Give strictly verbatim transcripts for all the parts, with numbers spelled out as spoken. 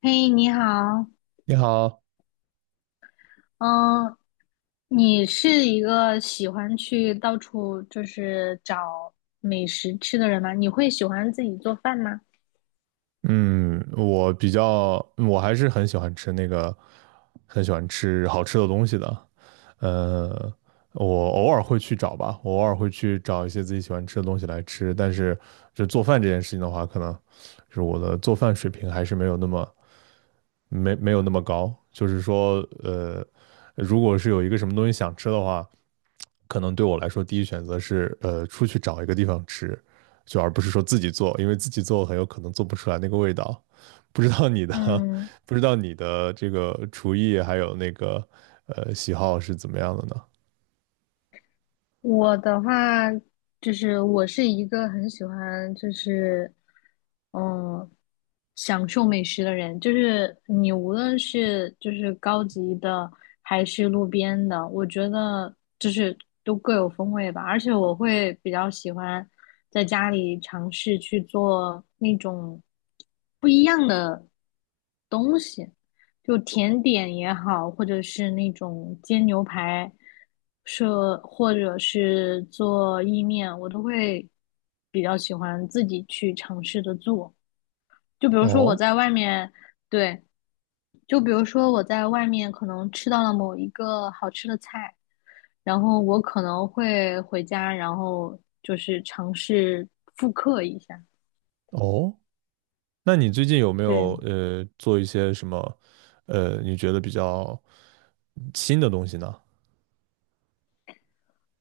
嘿，你好。你好。嗯，你是一个喜欢去到处就是找美食吃的人吗？你会喜欢自己做饭吗？嗯，我比较，我还是很喜欢吃那个，很喜欢吃好吃的东西的。呃，我偶尔会去找吧，我偶尔会去找一些自己喜欢吃的东西来吃。但是，就做饭这件事情的话，可能就是我的做饭水平还是没有那么没没有那么高。就是说，呃，如果是有一个什么东西想吃的话，可能对我来说，第一选择是呃出去找一个地方吃，就而不是说自己做，因为自己做很有可能做不出来那个味道。不知道你的，嗯，不知道你的这个厨艺还有那个呃喜好是怎么样的呢？我的话就是我是一个很喜欢就是嗯享受美食的人，就是你无论是就是高级的还是路边的，我觉得就是都各有风味吧。而且我会比较喜欢在家里尝试去做那种不一样的东西。就甜点也好，或者是那种煎牛排，是或者是做意面，我都会比较喜欢自己去尝试着做。就比如说我哦在外面，对，就比如说我在外面可能吃到了某一个好吃的菜，然后我可能会回家，然后就是尝试复刻一下。哦，那你最近有没有对。呃做一些什么呃你觉得比较新的东西呢？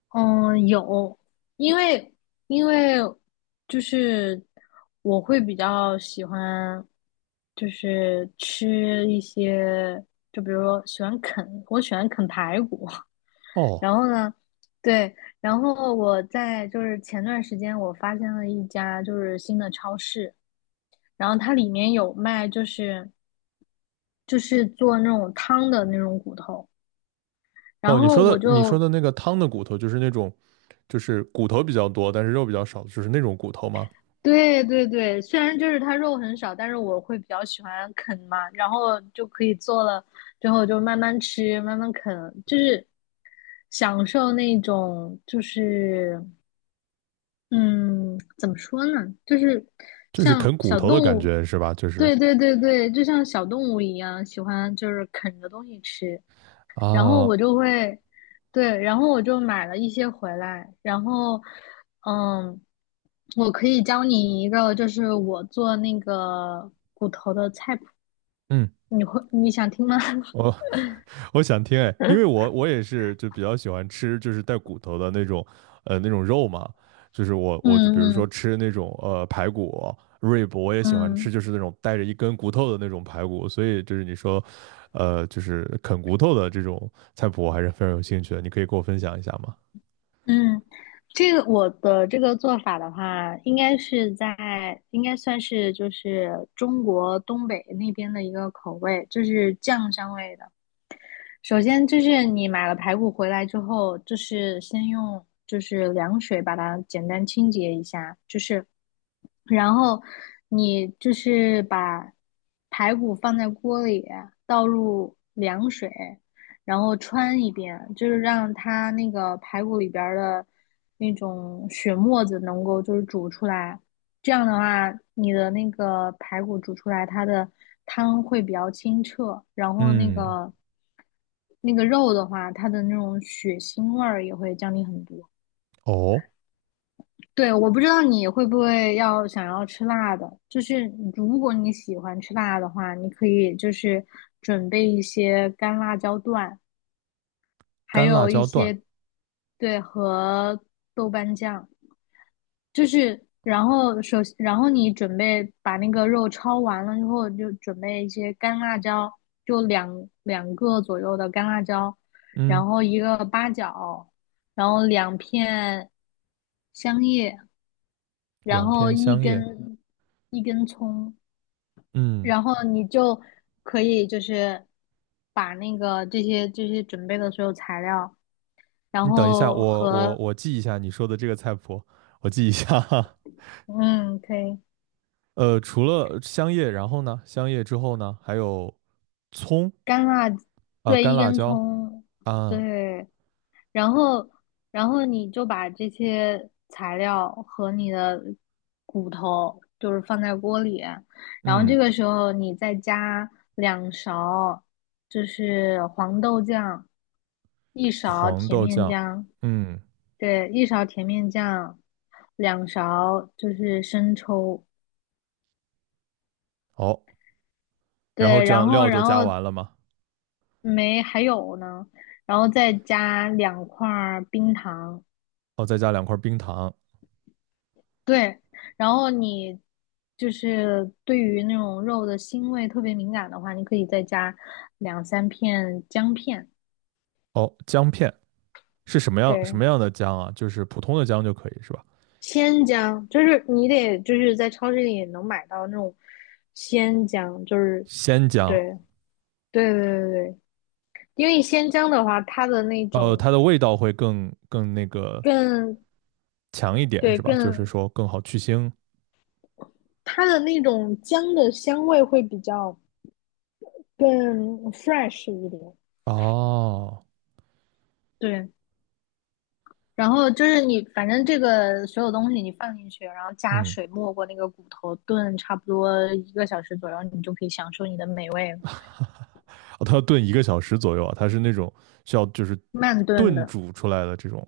嗯，有。因为因为就是我会比较喜欢，就是吃一些，就比如说喜欢啃，我喜欢啃排骨。哦然后呢，对，然后我在就是前段时间我发现了一家就是新的超市，然后它里面有卖就是就是做那种汤的那种骨头，然哦，你后说我的你说就的那个汤的骨头就是那种，就是骨头比较多，但是肉比较少，就是那种骨头吗？对对对，虽然就是它肉很少，但是我会比较喜欢啃嘛，然后就可以做了之后就慢慢吃，慢慢啃，就是享受那种就是嗯，怎么说呢，就是就是像啃骨小头的动感物，觉是吧？就是对对对对，就像小动物一样，喜欢就是啃着东西吃。然后啊。我就会，对，然后我就买了一些回来，然后，嗯，我可以教你一个，就是我做那个，嗯，你会你想听吗？我我想听哎，因为我我也是就比较喜欢吃就是带骨头的那种，呃那种肉嘛，就是我我就嗯比如说嗯吃那种呃排骨、rib，我也喜欢吃嗯就是那种带着一根骨头的那种排骨，所以就是你说，呃就是啃骨头的这种菜谱，我还是非常有兴趣的，你可以给我分享一下吗？嗯，这个我的这个做法的话，应该是在应该算是就是中国东北那边的一个口味，就是酱香味的。首先就是你买了排骨回来之后，就是先用就是凉水把它简单清洁一下，就是然后你就是把排骨放在锅里，倒入凉水，然后穿一遍，就是让它那个排骨里边的那种血沫子能够就是煮出来。这样的话，你的那个排骨煮出来，它的汤会比较清澈，然后那嗯。个那个肉的话，它的那种血腥味儿也会降低很多。哦，对，我不知道你会不会要想要吃辣的，就是如果你喜欢吃辣的话，你可以就是准备一些干辣椒段，还干辣有一椒段。些，对，和豆瓣酱。就是，然后首，先，然后你准备把那个肉焯完了之后，就准备一些干辣椒，就两两个左右的干辣椒，嗯，然后一个八角，然后两片香叶，然两后片一香叶。根一根葱，嗯，然后你就可以就是把那个这些这些准备的所有材料，然你等一下，后我我和我记一下你说的这个菜谱，我记一下。嗯，可以。呃，除了香叶，然后呢，香叶之后呢，还有葱干辣，啊、对，干一辣根椒葱，啊。对，然后然后你就把这些材料和你的骨头就是放在锅里，然后嗯，这个时候你再加两勺就是黄豆酱，一勺黄甜豆面酱。酱，嗯，对，一勺甜面酱，两勺就是生抽。好，然后对，这然样后料就然加后完了嘛。没还有呢，然后再加两块儿冰糖，哦，再加两块冰糖。对，然后你就是对于那种肉的腥味特别敏感的话，你可以再加两三片姜片，哦，姜片是什么样什对，么样的姜啊？就是普通的姜就可以是吧？鲜姜，就是你得就是在超市里也能买到那种鲜姜，就是鲜姜。对对对对对，因为鲜姜的话，它的那呃，种它的味道会更更那个更强一点对是吧？就是更说更好去腥。它的那种姜的香味会比较。更 fresh 一点。哦。对，然后就是你，反正这个所有东西你放进去，然后加嗯。水没过那个骨头，炖差不多一个小时左右，你就可以享受你的美味。哦，它要炖一个小时左右啊，它是那种需要就是慢炖炖的，煮出来的这种。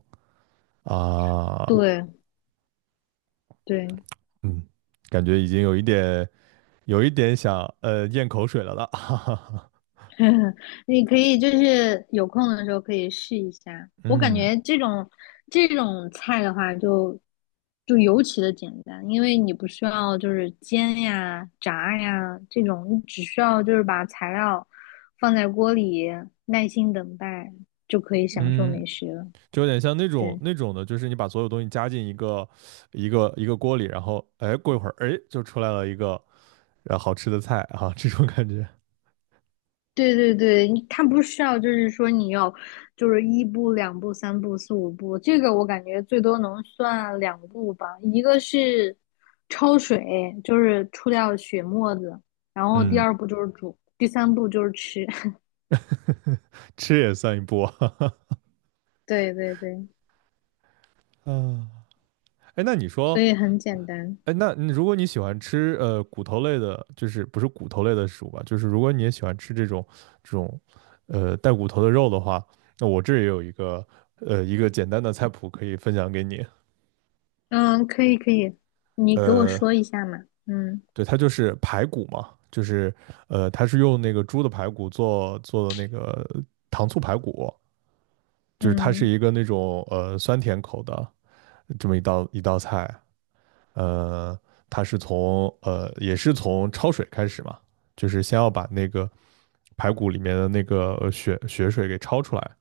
啊。对对。嗯，感觉已经有一点，有一点想呃咽口水了了，哈哈哈。你可以就是有空的时候可以试一下。我感嗯觉这种这种菜的话就，就尤其的简单，因为你不需要就是煎呀、炸呀这种，你只需要就是把材料放在锅里，耐心等待就可以享受嗯，美食了。就有点像那种对。那种的，就是你把所有东西加进一个一个一个锅里，然后哎过一会儿哎就出来了一个呃好吃的菜啊，这种感觉。对对对，你它不需要，就是说你要，就是一步、两步、三步、四五步，这个我感觉最多能算两步吧。一个是焯水，就是出掉血沫子，然后第嗯，二步就是煮，第三步就是吃。吃也算一波，哈哈。对对对，啊。哎，那你所说，以很简单。哎，那你如果你喜欢吃呃骨头类的，就是不是骨头类的食物吧，就是如果你也喜欢吃这种这种呃带骨头的肉的话，那我这儿也有一个呃一个简单的菜谱可以分享给你。嗯，可以可以，你给我呃，说一下嘛。嗯对，它就是排骨嘛，就是呃它是用那个猪的排骨做做的那个糖醋排骨，就是它是嗯一个那种呃酸甜口的这么一道一道菜。呃，它是从呃也是从焯水开始嘛，就是先要把那个排骨里面的那个呃血血水给焯出来，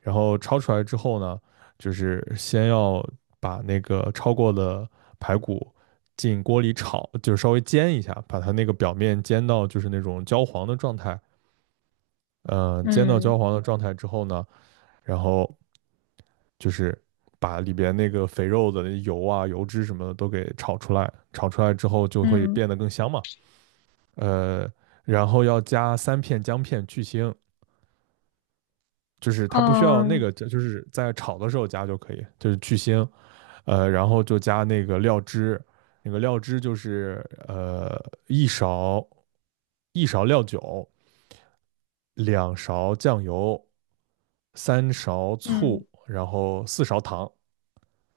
然后焯出来之后呢，就是先要把那个焯过的排骨进锅里炒，就是稍微煎一下，把它那个表面煎到就是那种焦黄的状态。嗯、呃煎到焦嗯黄的状态之后呢，然后就是把里边那个肥肉的油啊、油脂什么的都给炒出来，炒出来之后就会嗯，变得更香嘛。呃，然后要加三片姜片去腥，就是它不需要那哦。个，就是在炒的时候加就可以，就是去腥。呃，然后就加那个料汁，那个料汁就是呃一勺一勺料酒，两勺酱油，三勺嗯，醋，然后四勺糖。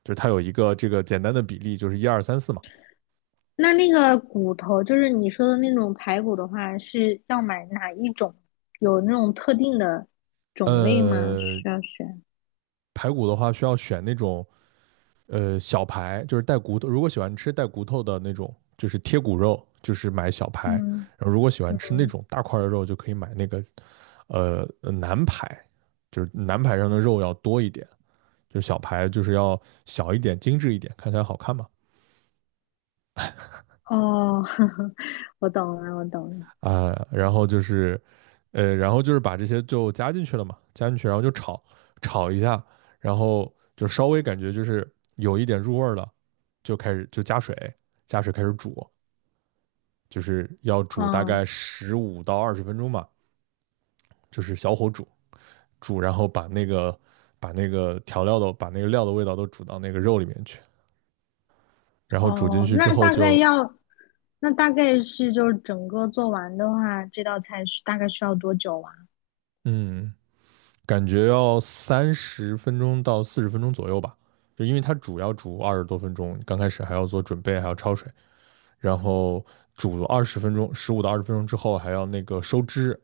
就是它有一个这个简单的比例，就是一二三四嘛。那那个骨头，就是你说的那种排骨的话，是要买哪一种？有那种特定的种类吗？呃，需要选？排骨的话需要选那种呃小排，就是带骨头。如果喜欢吃带骨头的那种，就是贴骨肉，就是买小排；嗯然后如果喜欢吃那嗯，种大块的肉，就可以买那个呃南排，就是南排上的肉要多一点，就是小排就是要小一点、精致一点，看起来好看嘛。哦。我懂了，我懂了。啊，然后就是，呃，然后就是把这些就加进去了嘛，加进去，然后就炒炒一下，然后就稍微感觉就是有一点入味儿了，就开始就加水，加水开始煮，就是要煮大哦概十五到二十分钟吧，就是小火煮煮，然后把那个把那个调料的把那个料的味道都煮到那个肉里面去，然后煮进哦，去之那后大概就要，那大概是就是整个做完的话，这道菜是大概需要多久啊？嗯。感觉要三十分钟到四十分钟左右吧，就因为它煮要煮二十多分钟，刚开始还要做准备，还要焯水，然后煮二十分钟，十五到二十分钟之后还要那个收汁，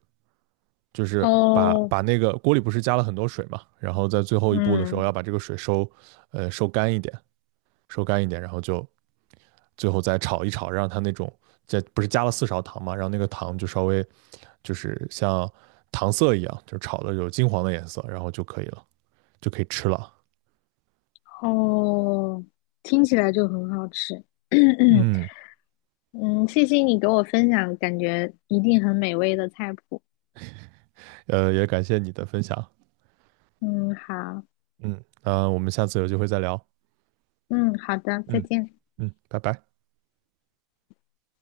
就是把哦，把那个锅里不是加了很多水嘛，然后在最后一步的时候嗯，要把这个水收，呃收干一点，收干一点，然后就最后再炒一炒，让它那种在不是加了四勺糖嘛，让那个糖就稍微就是像糖色一样，就是炒的有金黄的颜色，然后就可以了。就可以吃了。哦，听起来就很好吃。嗯，嗯，谢谢你给我分享，感觉一定很美味的菜谱。呃，也感谢你的分享。嗯，好，嗯，那我们下次有机会再聊。嗯，好的，再嗯见。嗯，拜拜。